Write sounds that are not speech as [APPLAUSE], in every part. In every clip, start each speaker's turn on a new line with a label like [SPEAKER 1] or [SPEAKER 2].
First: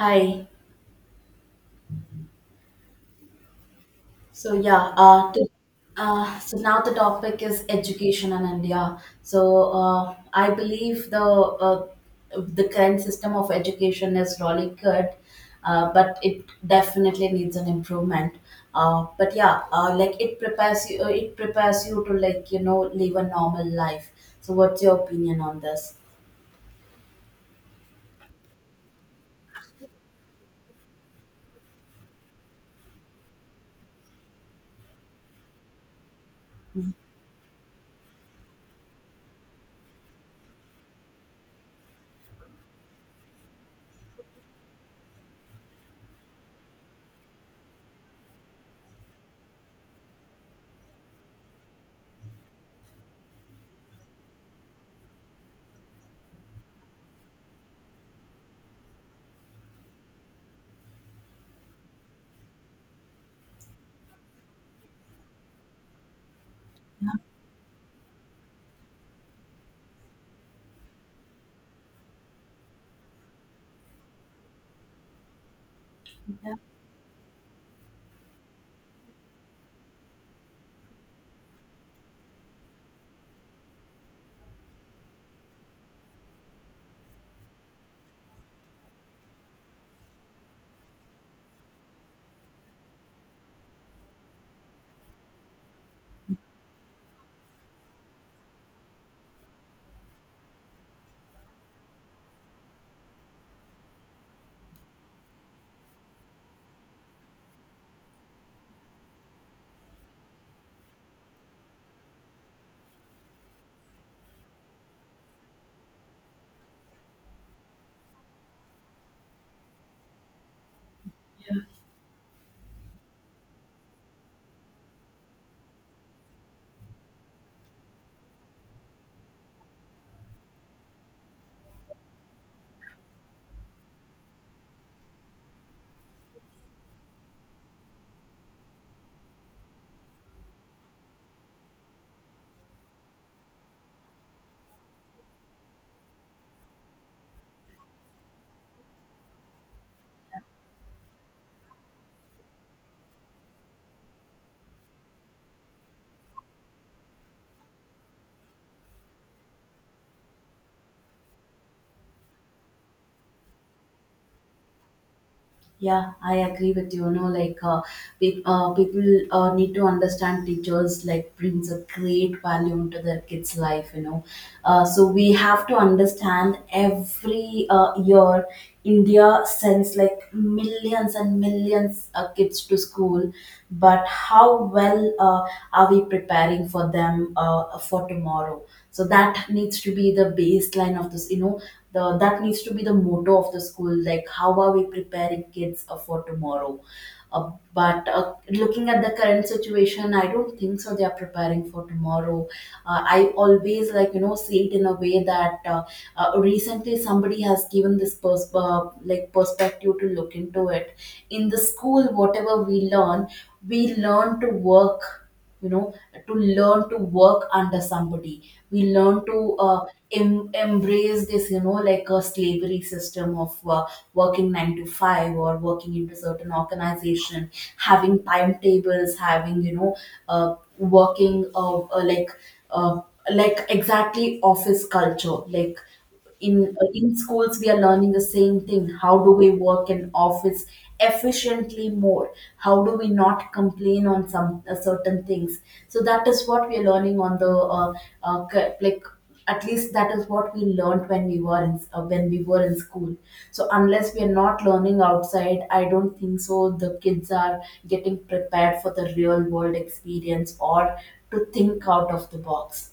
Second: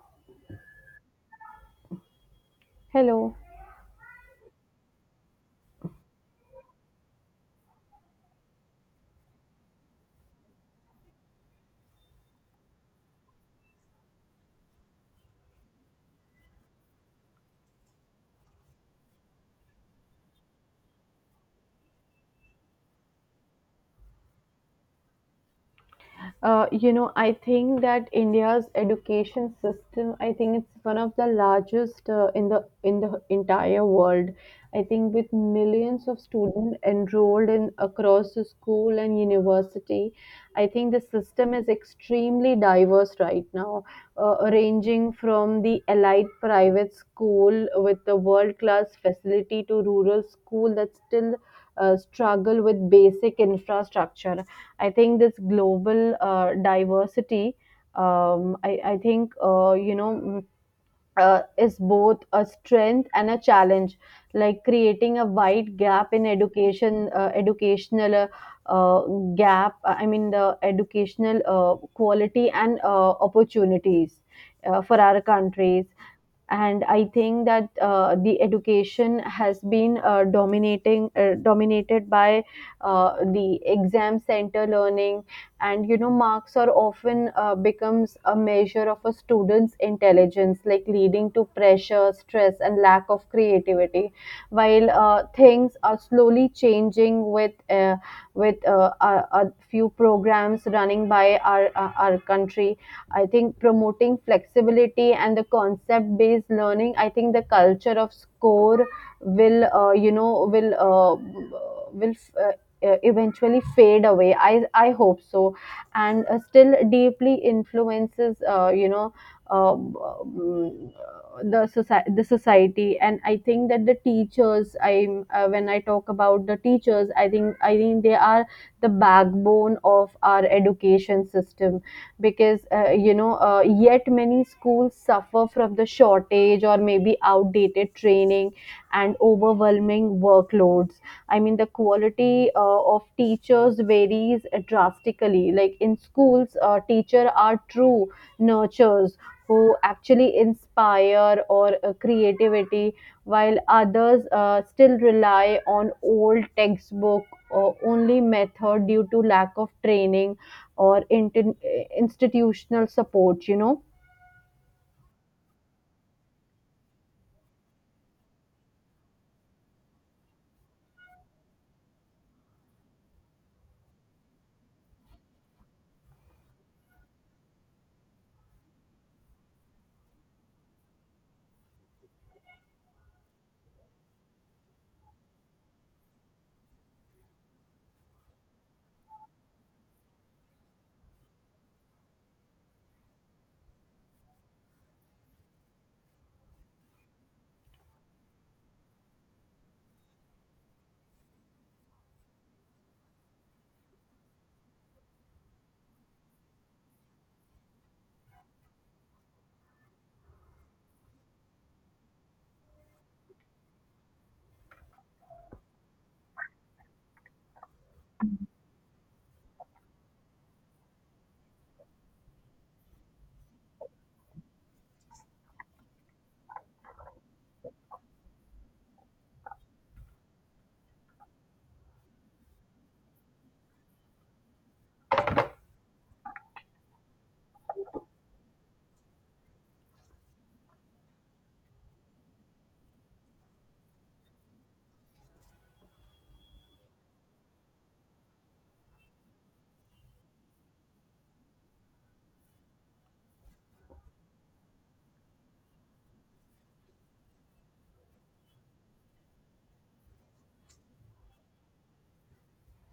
[SPEAKER 1] Hi.
[SPEAKER 2] Hello.
[SPEAKER 1] So yeah, uh, to, so now the topic is education in India. So I believe the current system of education is really good, but it definitely needs an improvement. Like it prepares you to like you know live a normal life. So what's your opinion on this?
[SPEAKER 2] I think that India's education system, I think it's one of the largest in the entire world. I think with millions of students enrolled in across the school and university, I think the system is extremely diverse right now, ranging from the elite private school with the world-class facility to rural school that still struggle with basic infrastructure. I think this global diversity, I think, is both a strength and a challenge. Like creating a wide gap in education, educational uh, gap, I mean, the educational quality and opportunities for our countries. And I think that the education has been dominating dominated by the exam center learning. And marks are often becomes a measure of a student's intelligence, like leading to pressure, stress, and lack of creativity, while things are slowly changing with a few programs running by our country. I think promoting flexibility and the concept based learning, I think the culture of score will, you know, will, will uh, uh, eventually fade away. I hope so. And still deeply influences, um, um, the society. And I think that the teachers I when I talk about the teachers, I think they are the backbone of our education system, because yet many schools suffer from the shortage or maybe outdated training and overwhelming workloads. I mean the quality of teachers varies drastically, like in schools, teacher are true nurturers who actually inspire or creativity, while others still rely on old textbook or only method due to lack of training or institutional support.
[SPEAKER 1] Yeah, I agree with you. You know, people need to understand teachers like brings a great value into their kids' life. You know, so we have to understand every year India sends like millions and millions of kids to school, but how well are we preparing for them for tomorrow? So that needs to be the baseline of this you know the That needs to be the motto of the school, like how are we preparing kids for tomorrow. But looking at the current situation, I don't think so they are preparing for tomorrow. I always like you know see it in a way that recently somebody has given this perspective to look into it. In the school whatever we learn, we learn to work, you know, to learn to work under somebody. We learn to embrace this, you know, like a slavery system of working 9 to 5, or working into certain organization, having timetables, having you know, working uh, like exactly office culture. Like in schools we are learning the same thing, how do we work in office efficiently more, how do we not complain on some certain things. So that is what we are learning on the uh, like, at least that is what we learned when we were in when we were in school. So unless we are not learning outside, I don't think so the kids are getting prepared for the real world experience, or to think out of the box,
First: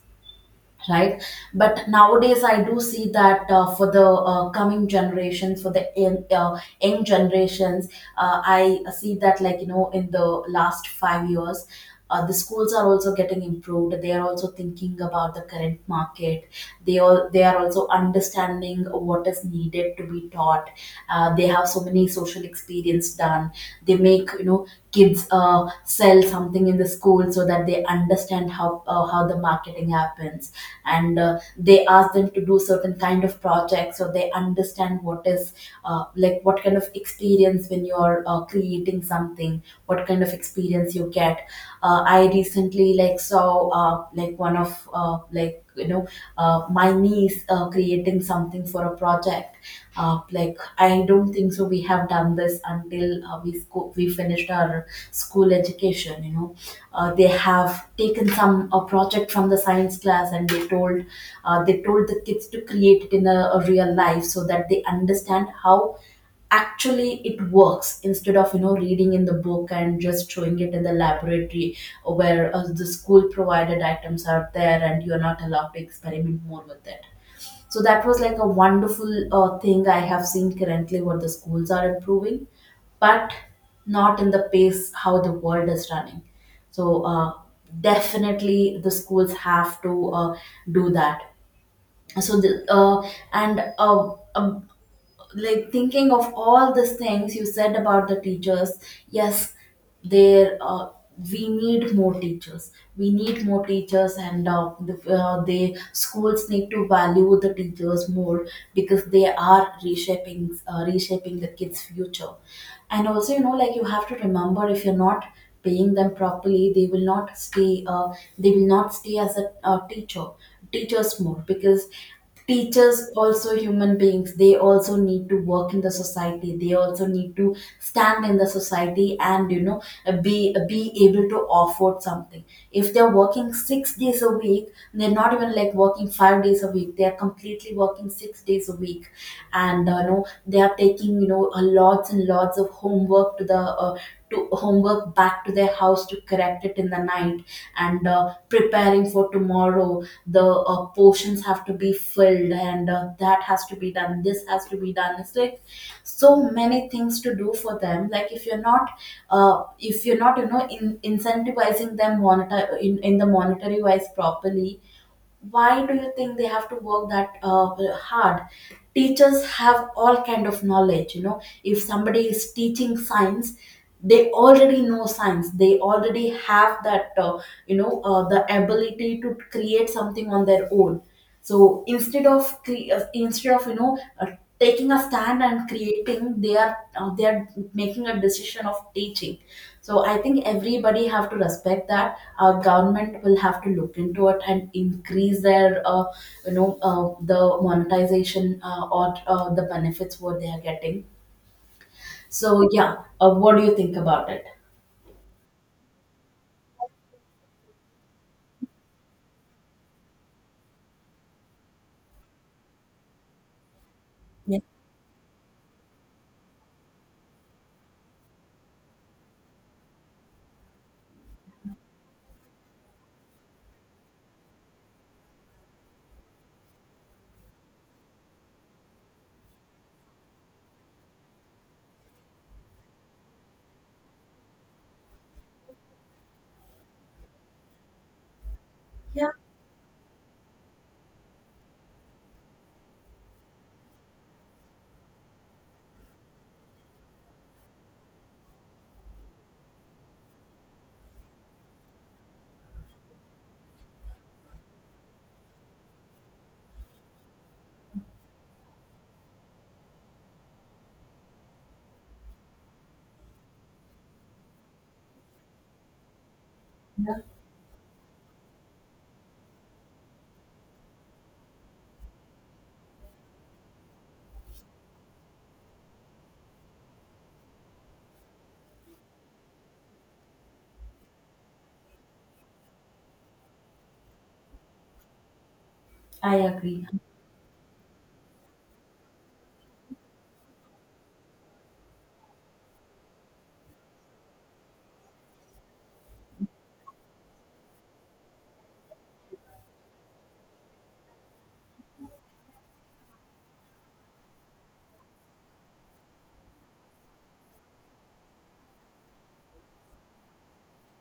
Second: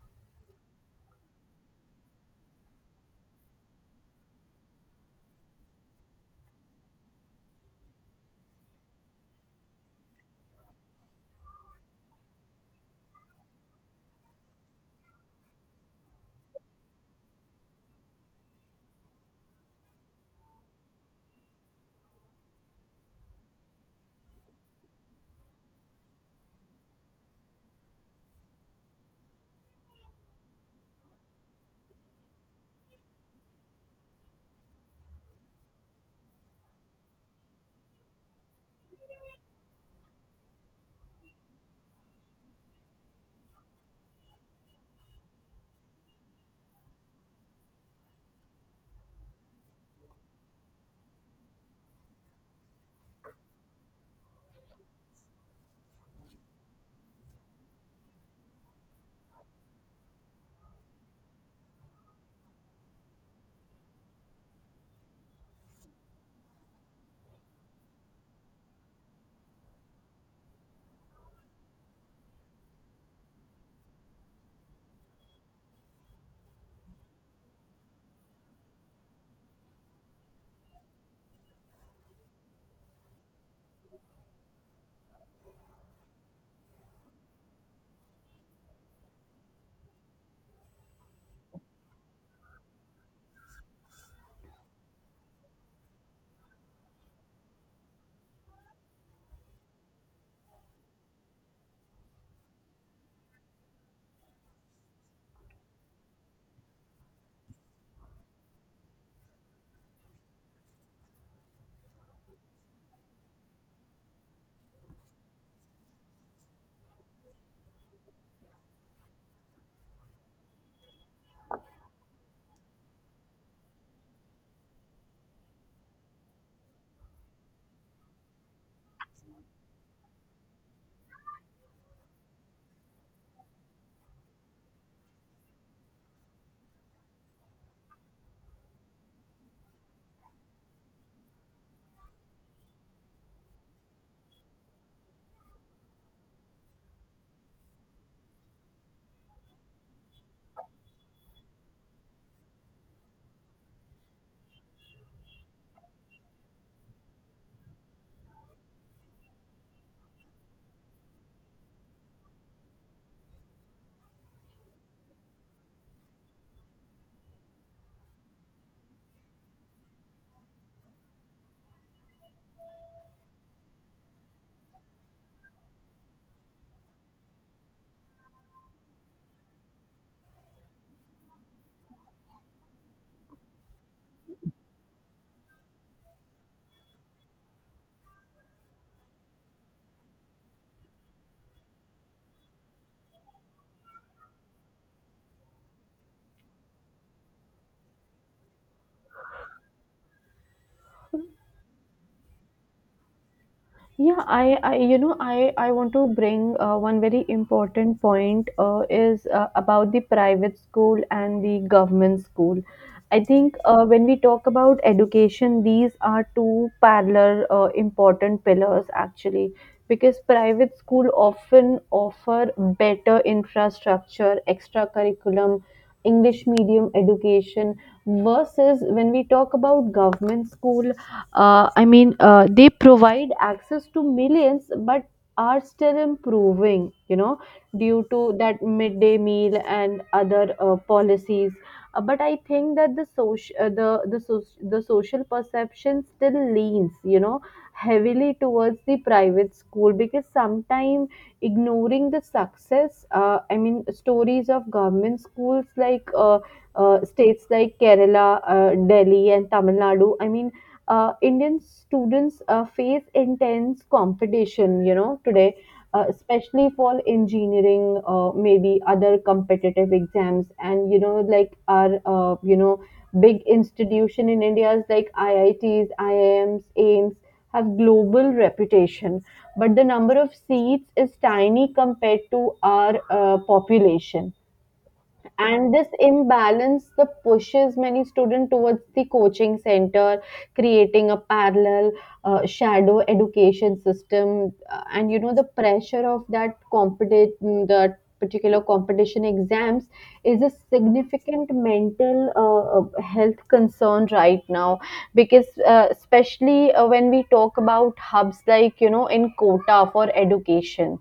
[SPEAKER 1] right? But nowadays I do see that for the coming generations, for the young generations, I see that like you know in the last 5 years, the schools are also getting improved, they are also thinking about the current market, they all they are also understanding what is needed to be taught. They have so many social experience done, they make you know kids sell something in the school so that they understand how how the marketing happens, and they ask them to do certain kind of projects so they understand what is like what kind of experience when you're creating something, what kind of experience you get. I recently like saw like one of like you know my niece creating something for a project. Like, I don't think so we have done this until we finished our school education, you know. Uh, they have taken some a project from the science class and they told, they told the kids to create it in a real life so that they understand how actually it works, instead of you know reading in the book and just showing it in the laboratory where the school provided items are there and you're not allowed to experiment more with it. So that was like a wonderful thing I have seen currently, what the schools are improving, but not in the pace how the world is running. So definitely the schools have to do that. So the, and um, like thinking of all these things you said about the teachers, yes, there we need more teachers. We need more teachers, and the schools need to value the teachers more, because they are reshaping the kids future. And also you know like you have to remember, if you're not paying them properly they will not stay, they will not stay as a teacher. Teachers more, because teachers also human beings, they also need to work in the society, they also need to stand in the society, and you know be able to afford something. If they're working 6 days a week, they're not even like working 5 days a week, they're completely working 6 days a week. And you know they are taking you know a lots and lots of homework to the to homework back to their house to correct it in the night. And preparing for tomorrow, the portions have to be filled, and that has to be done, this has to be done. It's like so many things to do for them. Like if you're not you know incentivizing them monitor in the monetary wise properly, why do you think they have to work that hard? Teachers have all kind of knowledge, you know. If somebody is teaching science, they already know science, they already have that you know the ability to create something on their own. So instead of you know taking a stand and creating, they are making a decision of teaching. So I think everybody have to respect that. Our government will have to look into it and increase their you know the monetization or the benefits what they are getting. So yeah, what do you think
[SPEAKER 2] Yeah,
[SPEAKER 1] about it?
[SPEAKER 2] I, you know, I want to bring one very important point is about the private school and the government school. I think when we talk
[SPEAKER 1] Yeah,
[SPEAKER 2] about education, these are two parallel important pillars, actually, because private school often offer better infrastructure, extra curriculum, English medium education, versus when we talk about government school. I mean, they provide access to millions, but are still improving, due to that midday
[SPEAKER 1] yeah,
[SPEAKER 2] meal and other policies. But I think that the social, the, soc- the social perception still leans, heavily towards the private school, because sometimes ignoring the success, I mean, stories of government schools, like states like Kerala, Delhi, and Tamil Nadu. I mean Indian students face intense competition, you know, today, especially for engineering, maybe other competitive exams. And, like our, big institution in India is like IITs, IIMs, AIMS have global reputation. But the number of seats is tiny compared to our population, and this
[SPEAKER 1] I agree.
[SPEAKER 2] imbalance the pushes many students towards the coaching center, creating a parallel shadow education system. And the pressure of that particular competition exams is a significant mental health concern right now, because especially when we talk about hubs, like in quota for education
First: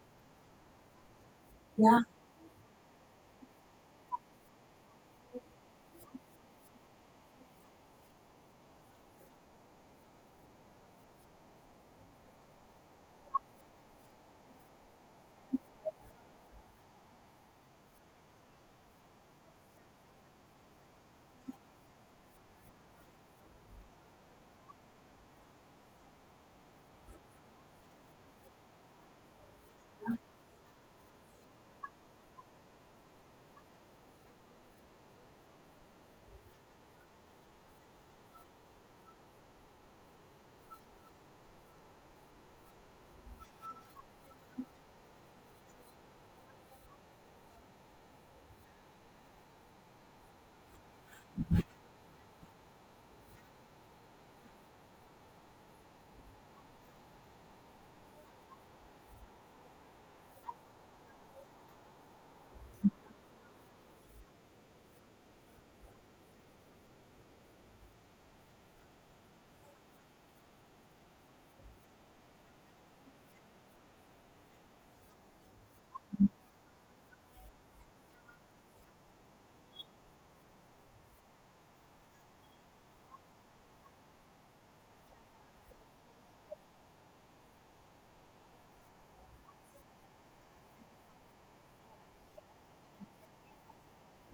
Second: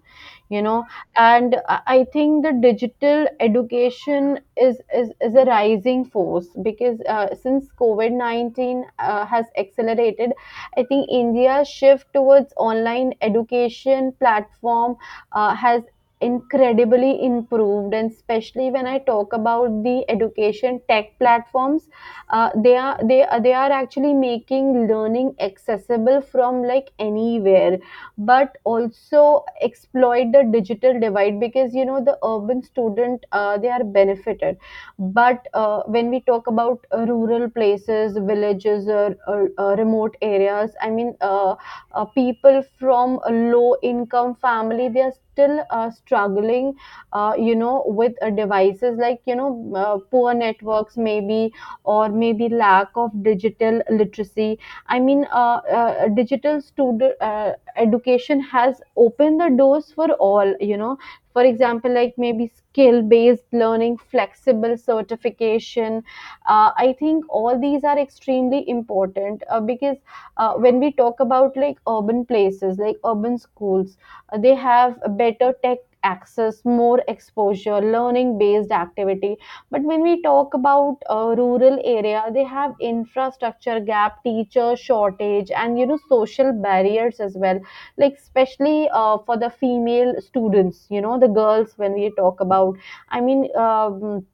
[SPEAKER 2] you know and i
[SPEAKER 1] Yeah,
[SPEAKER 2] I think the digital education is a rising force, because since COVID-19 has accelerated. I think India's shift towards online education platform has incredibly improved, and especially when I talk about the education tech platforms, they are actually making learning accessible from like anywhere, but also exploit the digital divide, because the urban student, they are benefited. But when we talk about rural places, villages, or remote areas, I mean, people from a low income family, they are still struggling, with devices, like poor networks maybe, or maybe lack of digital literacy. I mean digital student education has opened the doors for all, you know, for example, like maybe skill based learning, flexible certification. I think all these are extremely important, because when we talk about, like, urban places, like urban schools, they have better tech access, more exposure, learning based activity. But when we talk about rural area, they have infrastructure gap, teacher shortage, and you know social barriers as well, like especially for the female students, you know, the girls, when we talk about, I mean,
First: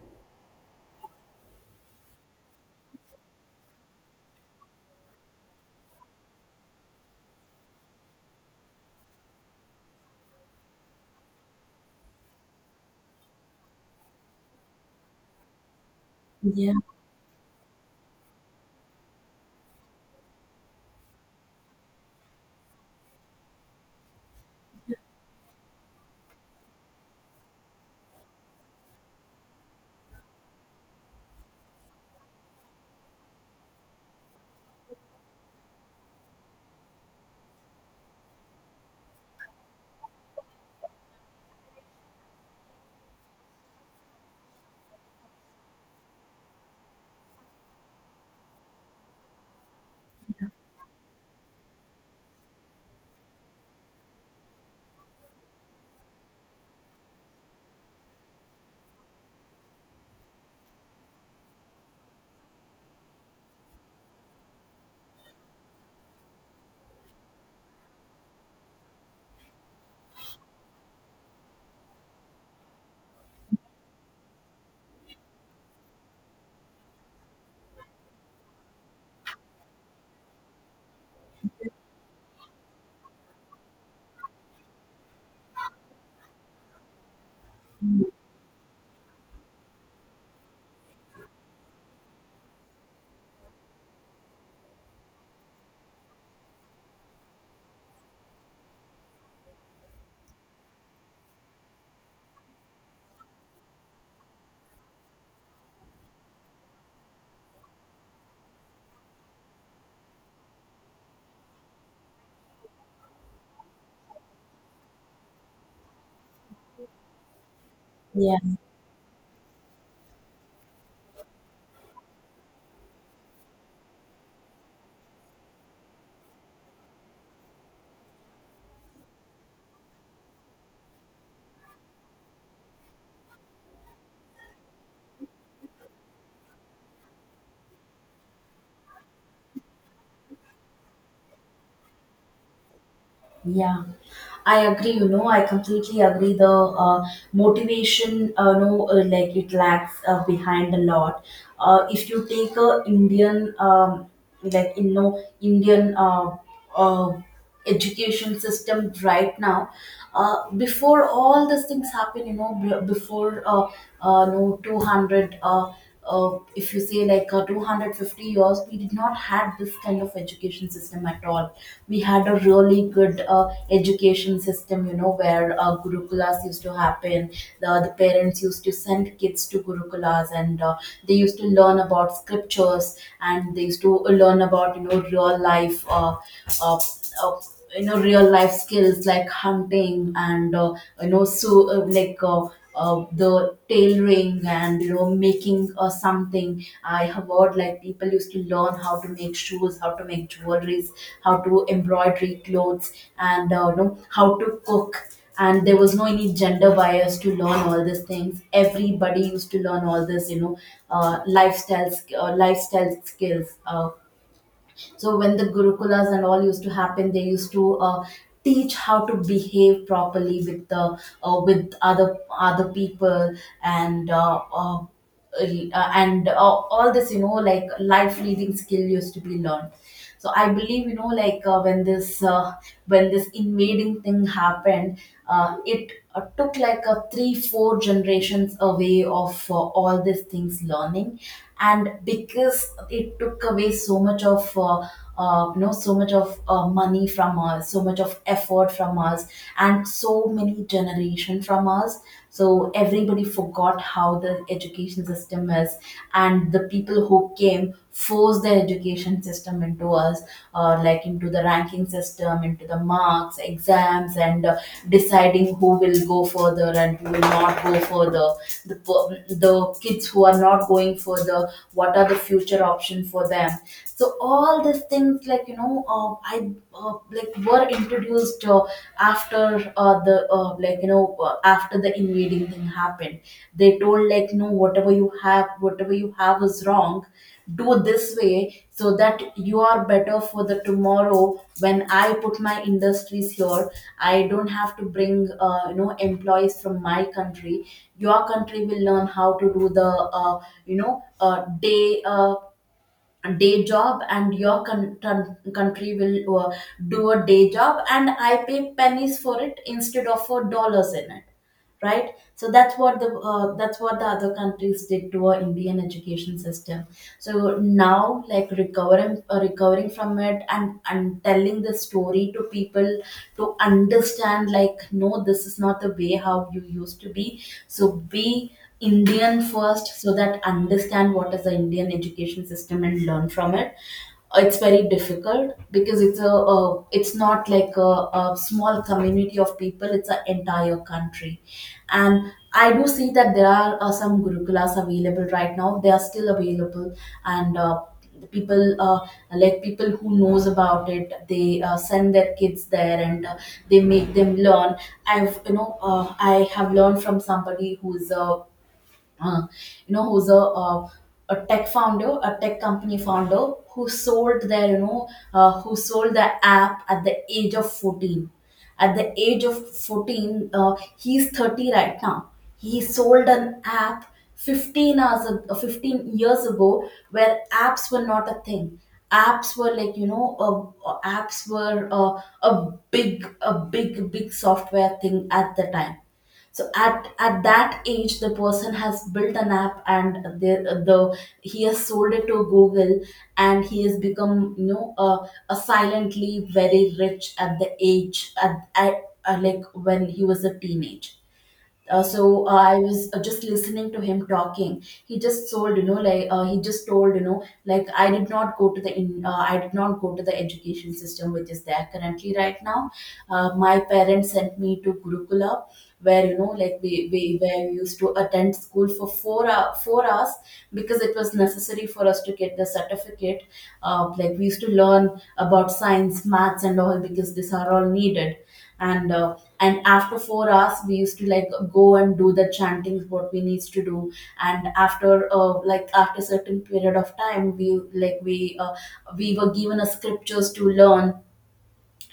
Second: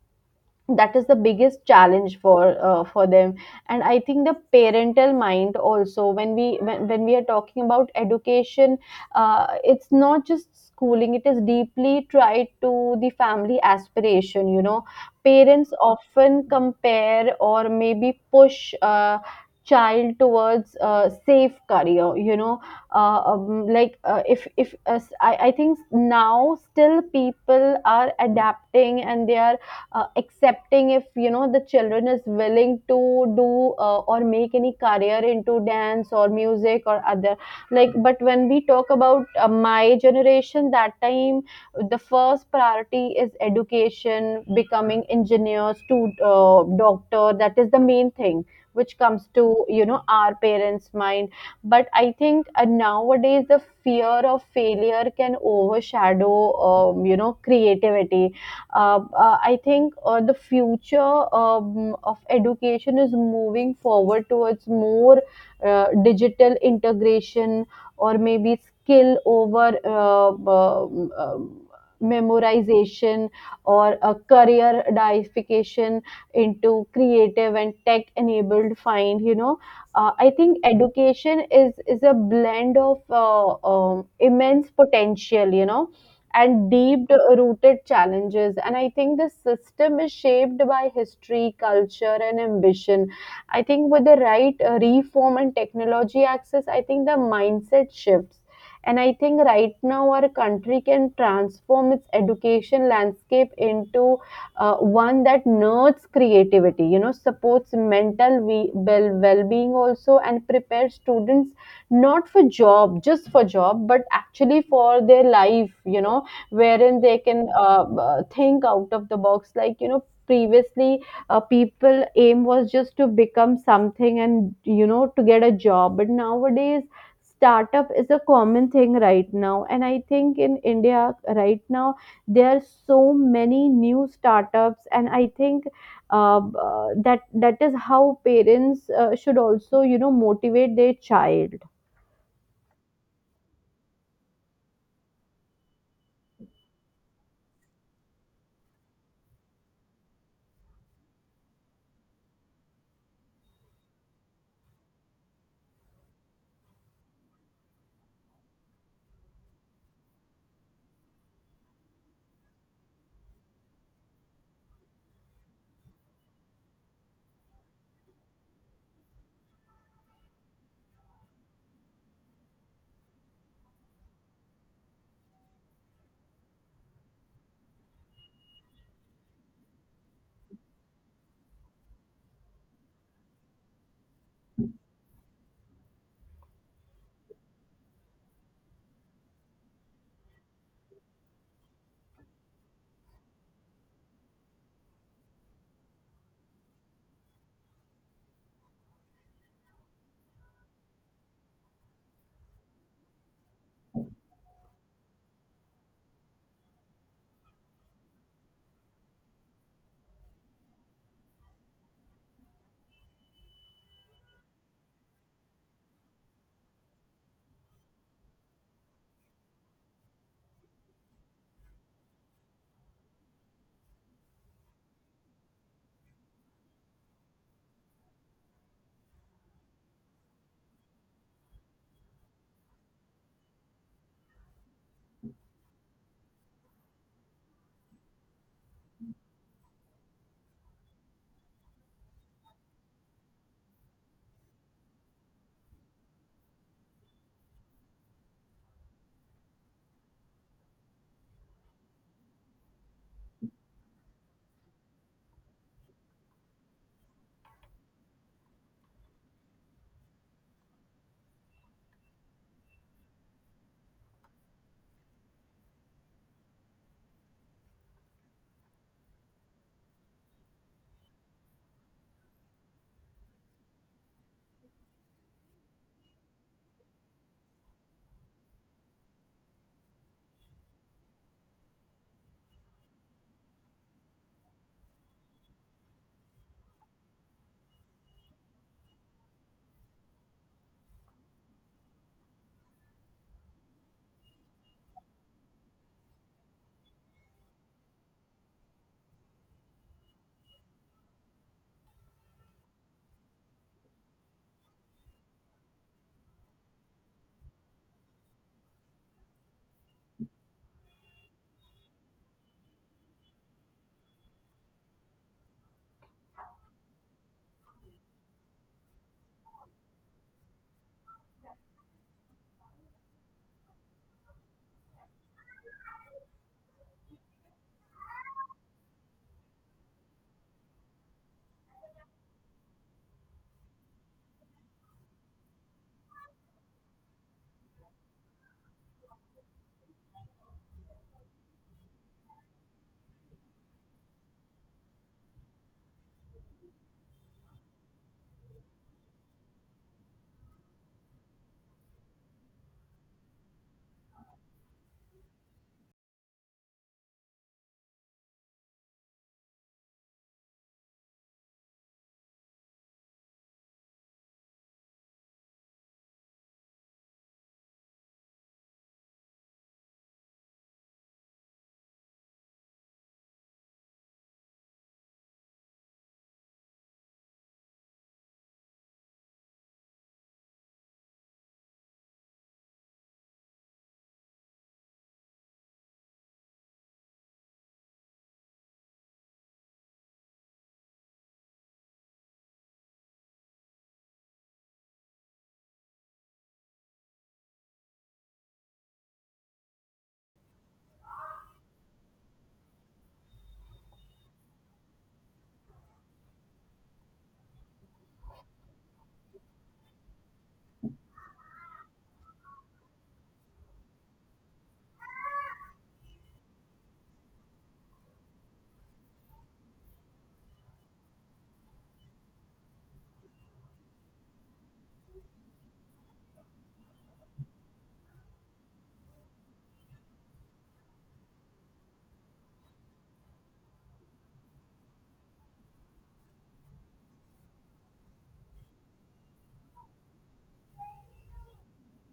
[SPEAKER 2] that is the biggest challenge for them. And I think the parental mind also, when when we are talking about education, it's not just schooling, it is deeply tied to the family aspiration, you know. Parents often
[SPEAKER 1] yeah,
[SPEAKER 2] compare or maybe push child towards a safe career, you know. Like if I think now still people are adapting and they are accepting if you know the children is willing to do or make any career into dance or music or other, like. But when we talk about my generation, that time the first priority is education, becoming engineers to doctor, that is the main thing which comes to, you know, our parents mind. But I think nowadays the fear of failure can overshadow creativity. I think the future of education is moving forward towards more digital integration, or maybe skill over memorization, or a career diversification into creative and tech enabled find, you know. I think education is a blend of immense potential, you know, and deep rooted challenges. And I think the system is shaped by history, culture, and ambition. I think with the right reform and technology access, I think the mindset shifts. And I think right now our country can transform its education landscape into one that nurtures creativity, you know, supports mental well-being also, and prepares students not for job, just for job, but actually for their life, you know, wherein they can
[SPEAKER 1] yeah.
[SPEAKER 2] think out of the box, like you know previously, people aim was just to become something, and you know, to get a job. But nowadays startup is a common thing right now, and I think in India right now there are so many new startups, and I think that is how parents should also, you know, motivate their child.
[SPEAKER 1] Yeah, I agree. You know, I completely agree. The motivation, no, like it lags behind a lot. If you take a Indian, like you know, Indian uh, education system right now, before all these things happen, you know, b- before no 200. If you say like 250 years, we did not have this kind of education system at all. We had a really good education system, you know, where gurukulas used to happen. The parents used to send kids to gurukulas, and they used to learn about scriptures, and they used to learn about you know real life uh, uh, you know, real life skills like hunting, and you know so the tailoring, and you know making something. I have heard like people used to learn how to make shoes, how to make jewelries, how to embroidery clothes, and you know how to cook. And there was no any gender bias to learn all these things, everybody used to learn all this, you know, lifestyle skills. So when the gurukulas and all used to happen, they used to teach how to behave properly with the with other other people. And. Uh, uh, uh, and uh, all this you know like life leading skill used to be learned. So I believe you know when this invading thing happened, it took like a 3 4 generations away of all these things learning. And because it took away so much of you know so much of money from us, so much of effort from us, and so many generation from us. So everybody forgot how the education system is, and the people who came force the education system into us, like into the ranking system, into the marks, exams, and deciding who will go further and who will not go further. The kids who are not going further, what are the future option for them? So all these things like you know I like were introduced after the like you know after the invading thing happened. They told like, no, whatever you have, whatever you have is wrong, do this way so that you are better for the tomorrow. When I put my industries here, I don't have to bring you know employees from my country. Your country will learn how to do the you know uh, day uh, day job, and your country will do a day job, and I pay pennies for it instead of for dollars in it, right? So that's what the other countries did to our Indian education system. So now, like recovering, recovering from it, and telling the story to people to understand, like, no, this is not the way how you used to be. So be Indian first, so that understand what is the Indian education system and learn from it. It's very difficult, because it's a it's not like a small community of people, it's an entire country. And I do see that there are some Gurukulas available right now, they are still available. And the people, like people who knows about it, they send their kids there, and they make them learn. I've you know I have learned from somebody who's a uh, you know who's a tech founder, a tech company founder who sold their, who sold the app at the age of 14, at the age of 14, he's 30 right now. He sold an app 15 years ago, where apps were not a thing. Apps were, apps were a big, big software thing at the time. So at that age the person has built an app, and the the he has sold it to Google. And he has become, a silently very rich at the age, at like when he was a teenage. So I was just listening to him talking. He just told, he just told, I did not go to the in I did not go to the education system which is there currently right now. My parents sent me to Gurukula, where you know like we where we used to attend school for 4 hours, because it was necessary for us to get the certificate. We used to learn about science, maths and all, because these are all needed. And after 4 hours we used to like go and do the chantings, what we needs to do. And after, after certain period of time, we like we were given a scriptures to learn.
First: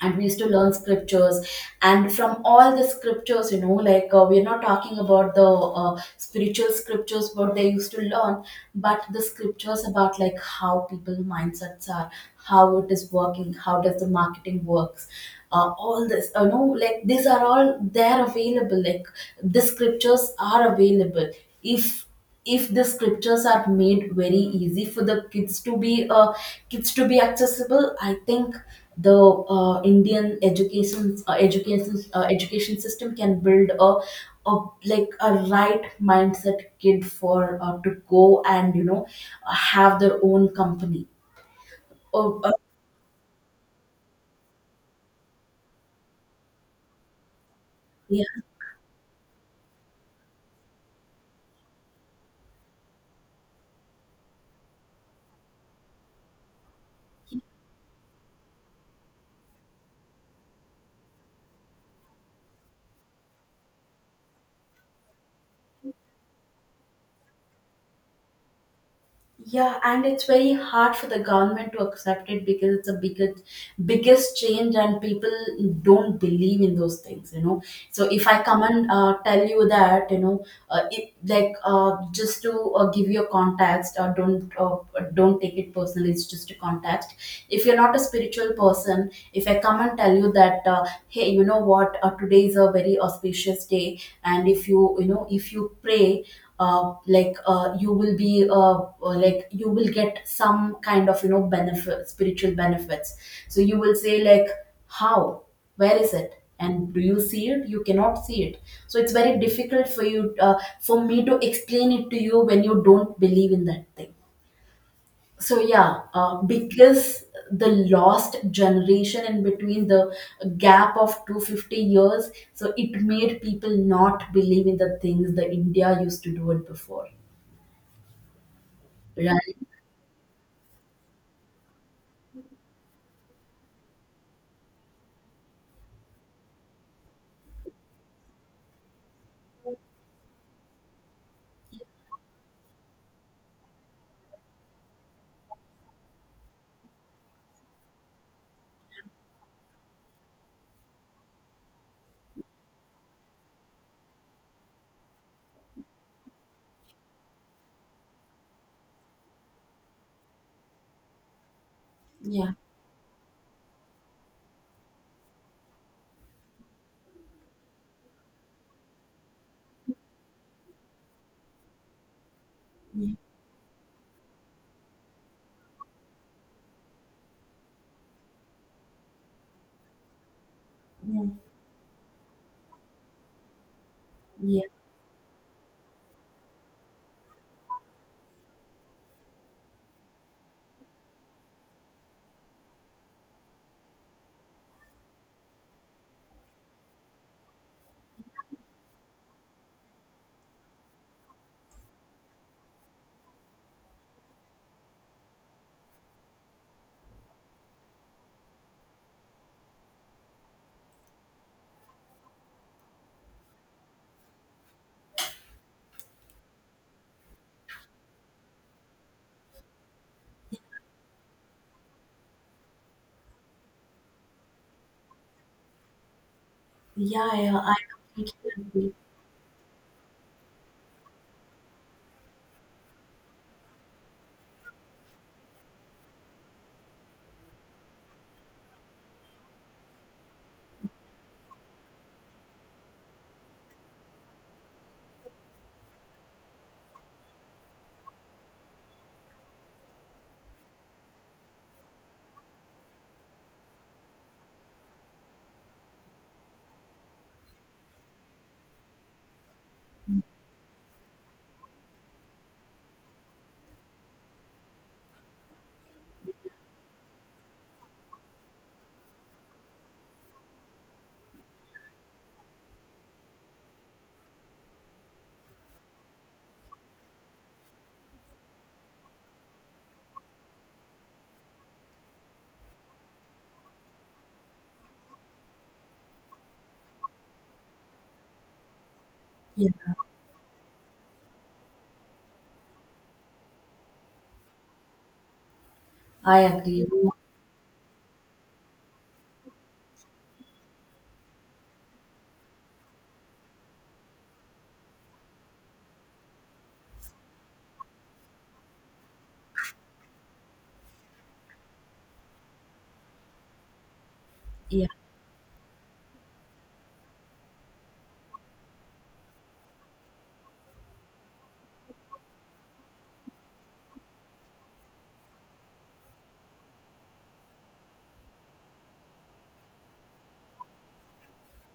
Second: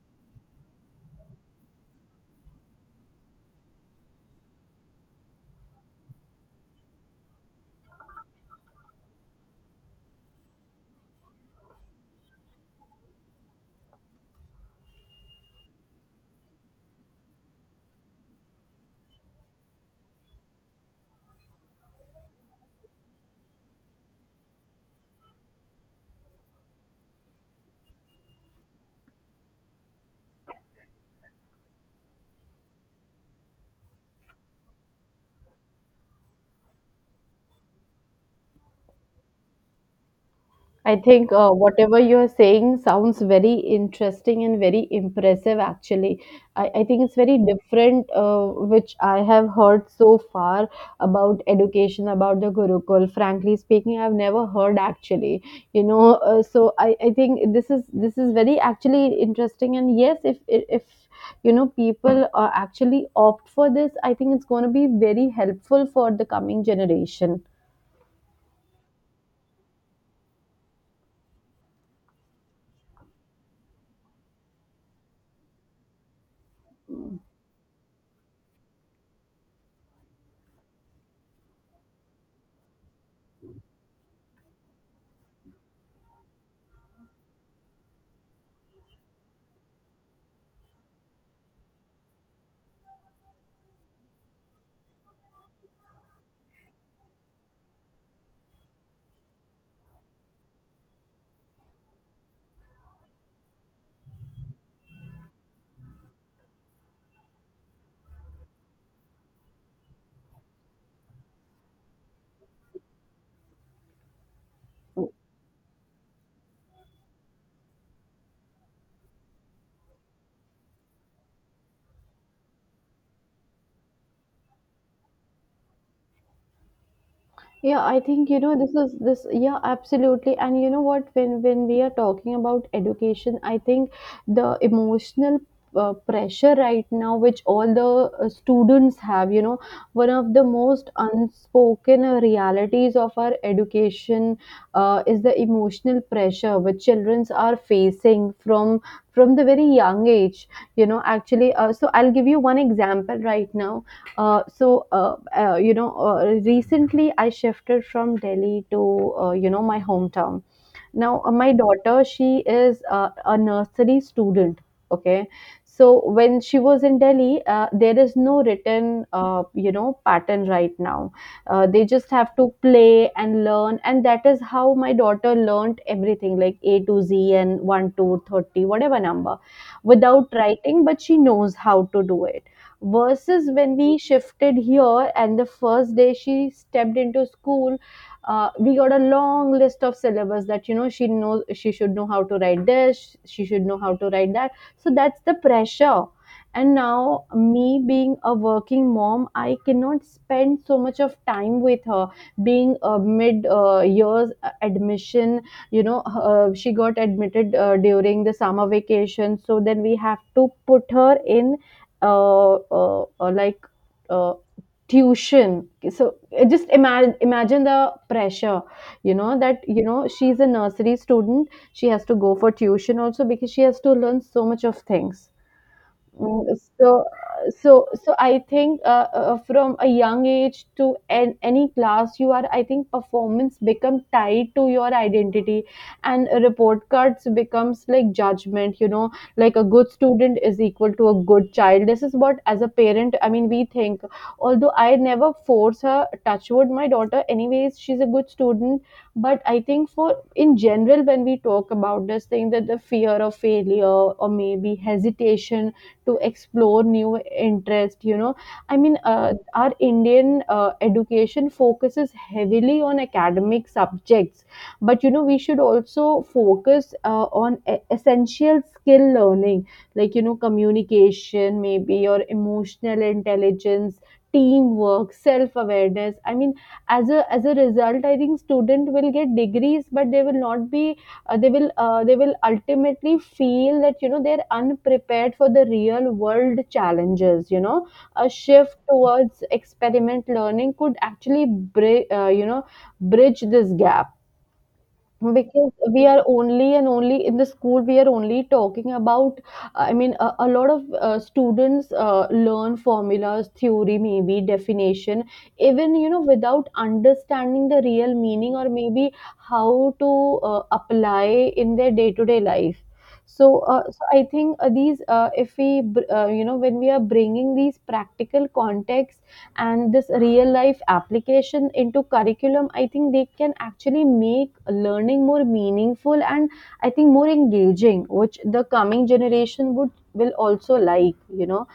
[SPEAKER 1] And we used to learn scriptures. And from all the scriptures, we're not talking about the spiritual scriptures what they used to learn, but the scriptures about like how people mindsets are, how it is working, how does the marketing works. All this, these are all, they're available, like the scriptures are available. If if the scriptures are made very easy for the kids to be, kids to be accessible, I think the Indian education system can build a like a right mindset kid for, to go and you know have their own
[SPEAKER 2] I
[SPEAKER 1] company,
[SPEAKER 2] think whatever you're
[SPEAKER 1] or
[SPEAKER 2] saying sounds very interesting and very impressive, actually. I think it's very different, which I have heard so far about education, about the Gurukul. Frankly speaking, I've never heard actually, you know. So I think this is very actually interesting. And yes, if people actually opt for this, I think it's going to be very helpful for the coming generation.
[SPEAKER 1] yeah, and it's very hard for the government to accept it, because it's a biggest, biggest change, and people don't believe in those things. You know, so if I come and tell you that, you know it, like just to give you a context. Or don't, don't take it personally, it's just a context. If you're not a spiritual person, if I come and tell you that, hey, you know what, today is a very auspicious day, and if you, you know if you pray, you will be, you will get some kind of, benefit, spiritual benefits. So you will say like, how, where is it, and do you see it? You cannot see it. So it's very difficult for you, for me to explain it to you when you don't believe in that thing. So yeah, because the lost generation in between the gap of 250 years, so it made people not believe in the things the India used to do it before.
[SPEAKER 2] Yeah, I think, you know this is this
[SPEAKER 1] Right.
[SPEAKER 2] yeah, absolutely. And you know what, when we are talking about education, I think the emotional pressure right now which all the students have, you know, one of the most unspoken realities of our education is the emotional pressure which childrens are facing from the very young age, you know, actually. So I'll give you one example right now. So, recently I shifted from Delhi to, my hometown. Now, my daughter, she
[SPEAKER 1] Yeah,
[SPEAKER 2] is a nursery student. Okay. So when she was in Delhi, there is no written, pattern right now. They just have to
[SPEAKER 1] yeah,
[SPEAKER 2] play and learn, and that is how my daughter learned everything, like A to Z and one two thirty whatever number, without writing. But she
[SPEAKER 1] yeah,
[SPEAKER 2] knows how to do it. Versus when we shifted
[SPEAKER 1] yeah,
[SPEAKER 2] here, and the first day she stepped into school, we got a long list of syllabus that she knows she should know how to write this, she should know how to write that. So that's the pressure. And now, me being a working mom, I cannot spend so much of time with her, being a mid years admission. She got admitted during the summer vacation, so then we have to put her in like uh, tuition. So just imagine the pressure, that she's a nursery student, she has to go for tuition also because she has to learn so much of things. Mm, so
[SPEAKER 1] yeah, yeah, I
[SPEAKER 2] so I
[SPEAKER 1] completely
[SPEAKER 2] think,
[SPEAKER 1] agree.
[SPEAKER 2] from a young age to an, any class you are, I think performance become tied to your identity, and report cards becomes like judgment, like a good student is equal to a good child. This is what as a parent, I mean, we think. Although I never force her, touch wood, my daughter anyways, she's a good student. But I think for in general, when we talk about this thing, that the fear of failure or maybe hesitation to explore new interest, I mean, our Indian education focuses heavily on academic subjects, but you know we should also focus on essential skill learning, like you know communication maybe, or emotional intelligence, teamwork, self awareness. I mean, as a result, I think student will get degrees, but they will not be they will ultimately feel that you know they're unprepared for the real world challenges, you know. A shift towards
[SPEAKER 1] Yeah,
[SPEAKER 2] experiment learning could actually you know bridge this gap, because we are
[SPEAKER 1] I
[SPEAKER 2] only
[SPEAKER 1] agree.
[SPEAKER 2] and only in the school, we are only talking about. I mean, a lot of students learn formulas, theory, maybe definition, even you know, without understanding the real meaning, or maybe how to apply in their day-to-day life. So, so I think
[SPEAKER 1] Yeah,
[SPEAKER 2] these, if we, you know, when we are bringing these practical context and this real life application into curriculum, I think they can actually make learning more meaningful and I think more engaging, which the coming generation would will also, like, you know.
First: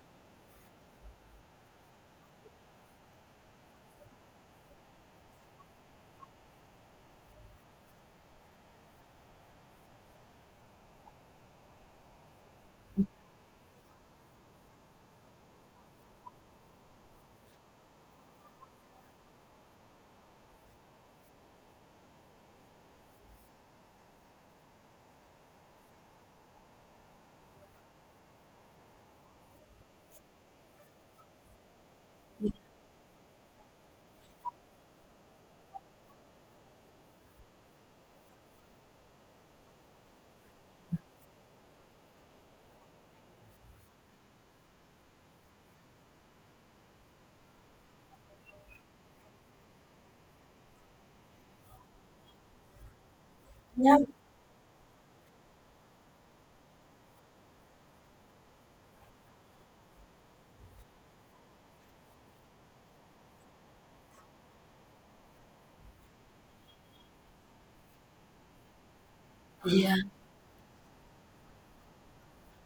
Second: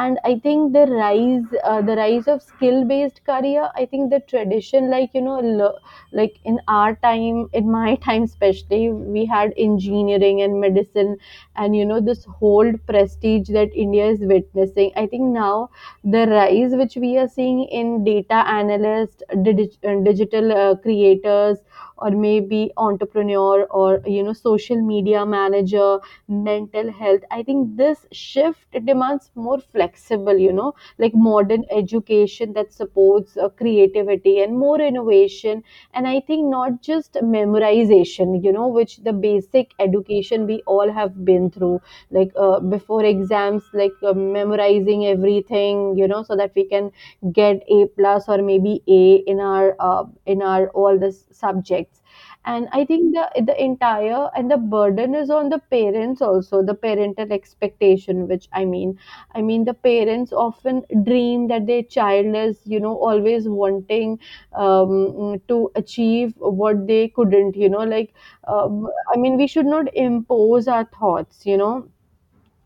[SPEAKER 2] And I think the rise, the rise of skill based career, I think the tradition, like you know, like in our time, in my [LAUGHS] time especially, we had engineering and medicine, and you know this whole prestige that India is witnessing. I think now the rise which we are seeing in data analysts, digital creators, or maybe entrepreneur, or you know social media manager, mental health. I think this shift demands more flexible, you know, like modern education that supports creativity and more innovation. And I think not just memorization, you know, which the basic education we all have been through, like before exams, like memorizing everything, you know, so that we can get a plus or maybe A in our, in our all the subjects. And I think the
[SPEAKER 1] yeah,
[SPEAKER 2] entire and the burden is on the parents also, the parental expectation, which I mean, I mean the parents often dream that their child is you know always wanting to achieve what they couldn't, you know, like, uh, I mean we should not
[SPEAKER 1] yeah.
[SPEAKER 2] impose our thoughts, you know.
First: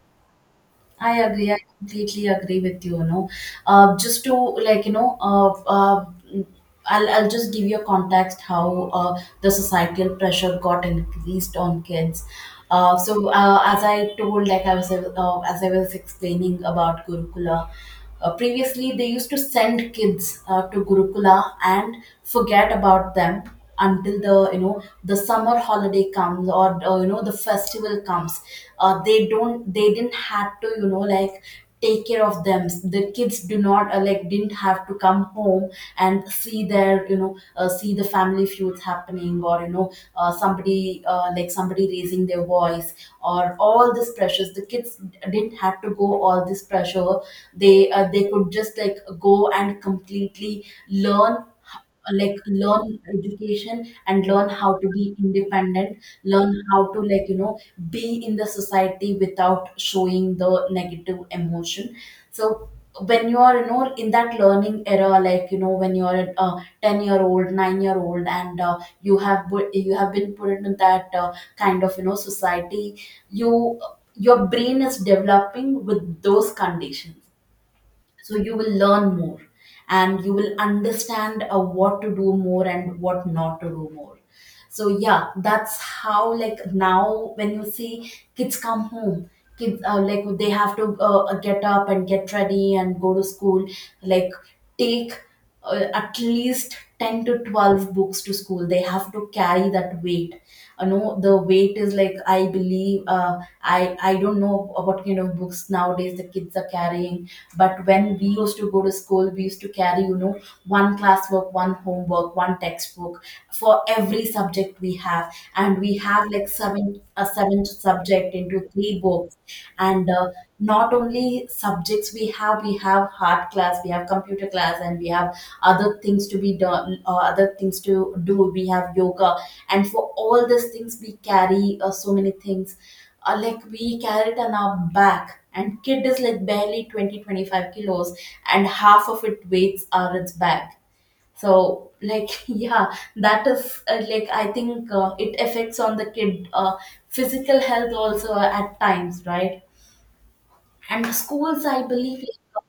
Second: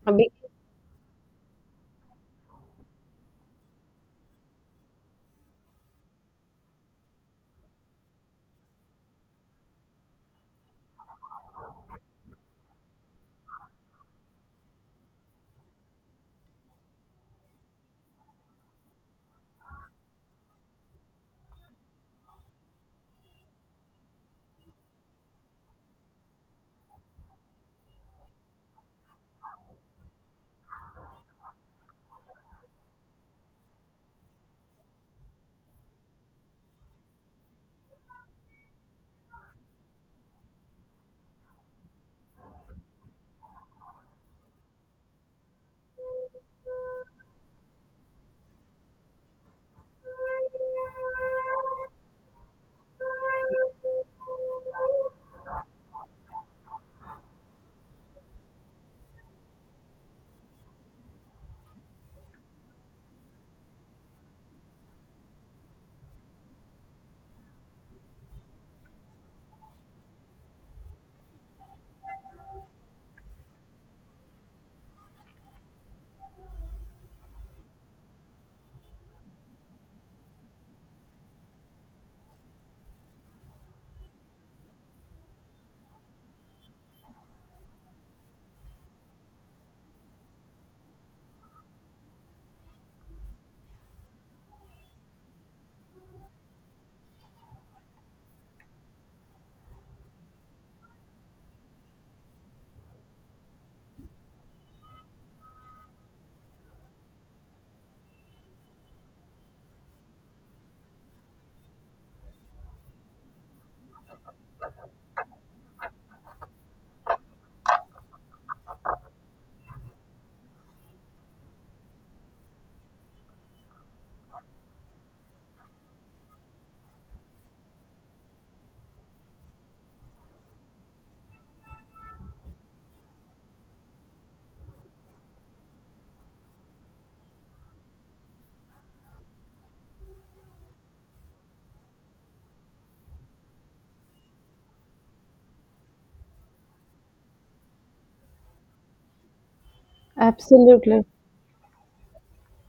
[SPEAKER 2] uh,
[SPEAKER 1] I agree, I completely agree with you. You know, uh, just to like you know, uh, uh, I'll just give you a context how the societal pressure got increased on kids. So as I told, like I was as I was explaining about Gurukula, previously they used to send kids to Gurukula and forget about them until the you know the summer holiday comes, or the festival comes. They didn't have to, take care of them. The kids do not like didn't have to come home and see their, see the family feuds happening, or somebody raising their voice, or all this pressures. The kids didn't have to go all this pressure. They could just like go and completely learn, learn education and learn how to be independent, learn how to be in the society without showing the negative emotion. So when you are, in that learning era, when you are a 10-year old, 9-year old, and you have been put into that kind of, society, you your brain is developing with those conditions. So you will learn more, and you will understand what to do more and what not to do more. So yeah, that's how, like now when you see kids come home, kids like they have to, get up and get ready and go to school, like take at least 10 to 12 books to school, they have to carry that weight. I know the weight is like, I believe, I don't know what kind of books nowadays the kids are carrying. But when we used to go to school, we used to carry, you know, one classwork, one homework, one textbook for every subject we have. And we have like seven subject into three books. And not only subjects we have, we have hard class, we have computer class, and we have other things to do, we have yoga. And for all these things, we carry, so many things, we carry it on our back. And kid is like barely 20-25 kilos, and half of it weights are its back. So like [LAUGHS] yeah, that is, I think, it affects on the kid physical health also at times, right?
[SPEAKER 2] Absolutely.
[SPEAKER 1] And schools I believe, like,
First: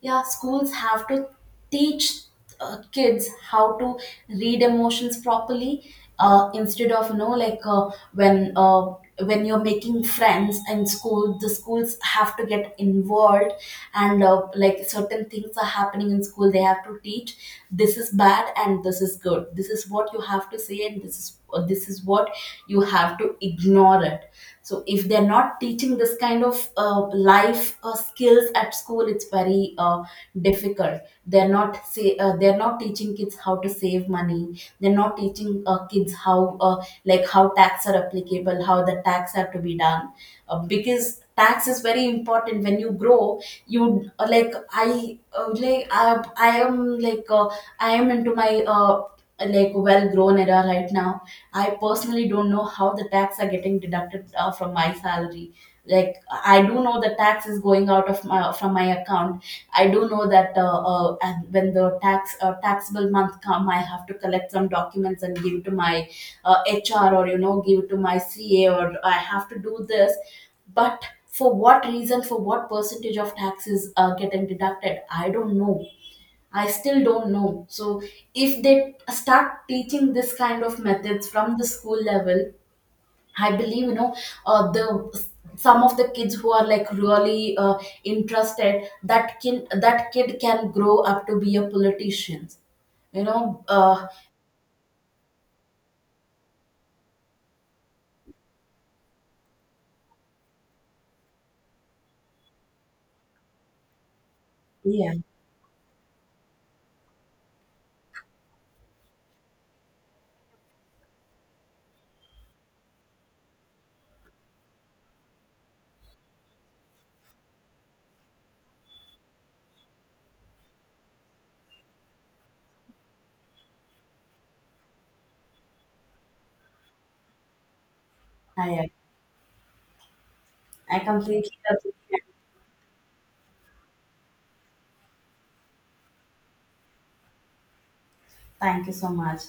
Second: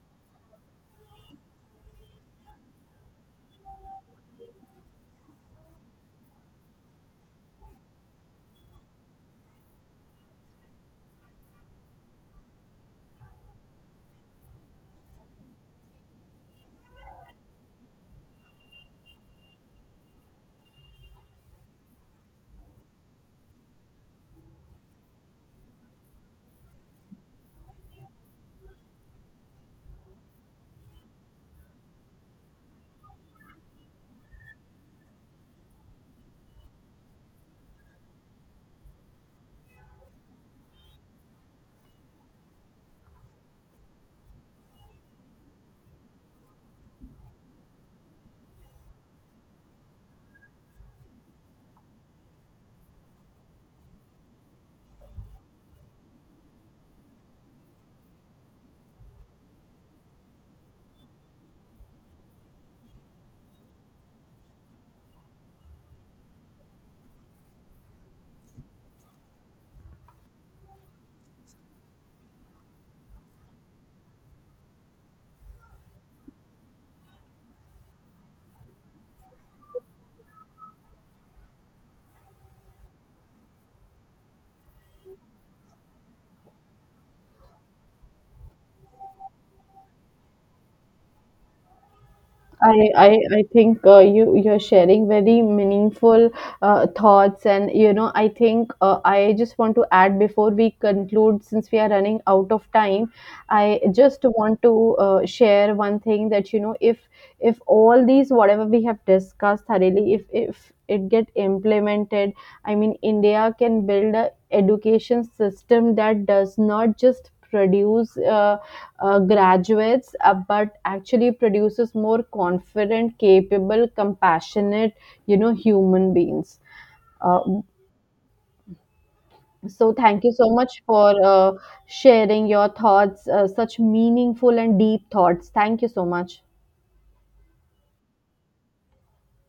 [SPEAKER 1] yeah, schools have to teach kids how to read emotions properly, instead of, when you're making friends in school, the schools have to get involved. And certain things are happening in school, they have to teach this is bad and this is good, this is what you have to say, and this is what you have to ignore it. So if they're not teaching this kind of life skills at school, it's very difficult. They're not teaching kids how to save money, they're not teaching kids how, how tax are applicable, how the tax have to be done. Because tax is very important when you grow. You uh, like i uh, like I, I am like, I am into my, well grown era right now. I personally don't know how the tax are getting deducted from my salary. Like I do know the tax is going out of my from my account. I do know that. And when the taxable month come, I have to collect some documents and give to my HR, or you know, give to my CA, or I have to do this. But for what reason, for what percentage of taxes are getting deducted, I don't know, I still don't know. So if they start teaching this kind of methods from the school level, I believe, you know the some of the kids who are like really, interested, that kid can grow up to be a politician.
[SPEAKER 2] I, I,
[SPEAKER 1] You
[SPEAKER 2] I
[SPEAKER 1] know,
[SPEAKER 2] think you you're sharing very meaningful thoughts, and you know I think, I just want to add before we conclude, since we are running out of time. I just want to
[SPEAKER 1] yeah,
[SPEAKER 2] share one thing that you know, if all these whatever we have discussed thoroughly, if it get implemented, I mean India can build a education system that does not just produce graduates, but actually produces more confident, capable, compassionate, you know, human beings. Uh,
[SPEAKER 1] I
[SPEAKER 2] so thank you so much
[SPEAKER 1] I
[SPEAKER 2] for
[SPEAKER 1] completely agree.
[SPEAKER 2] sharing your thoughts, such meaningful and deep thoughts. Thank you so much.
[SPEAKER 1] Thank you so much.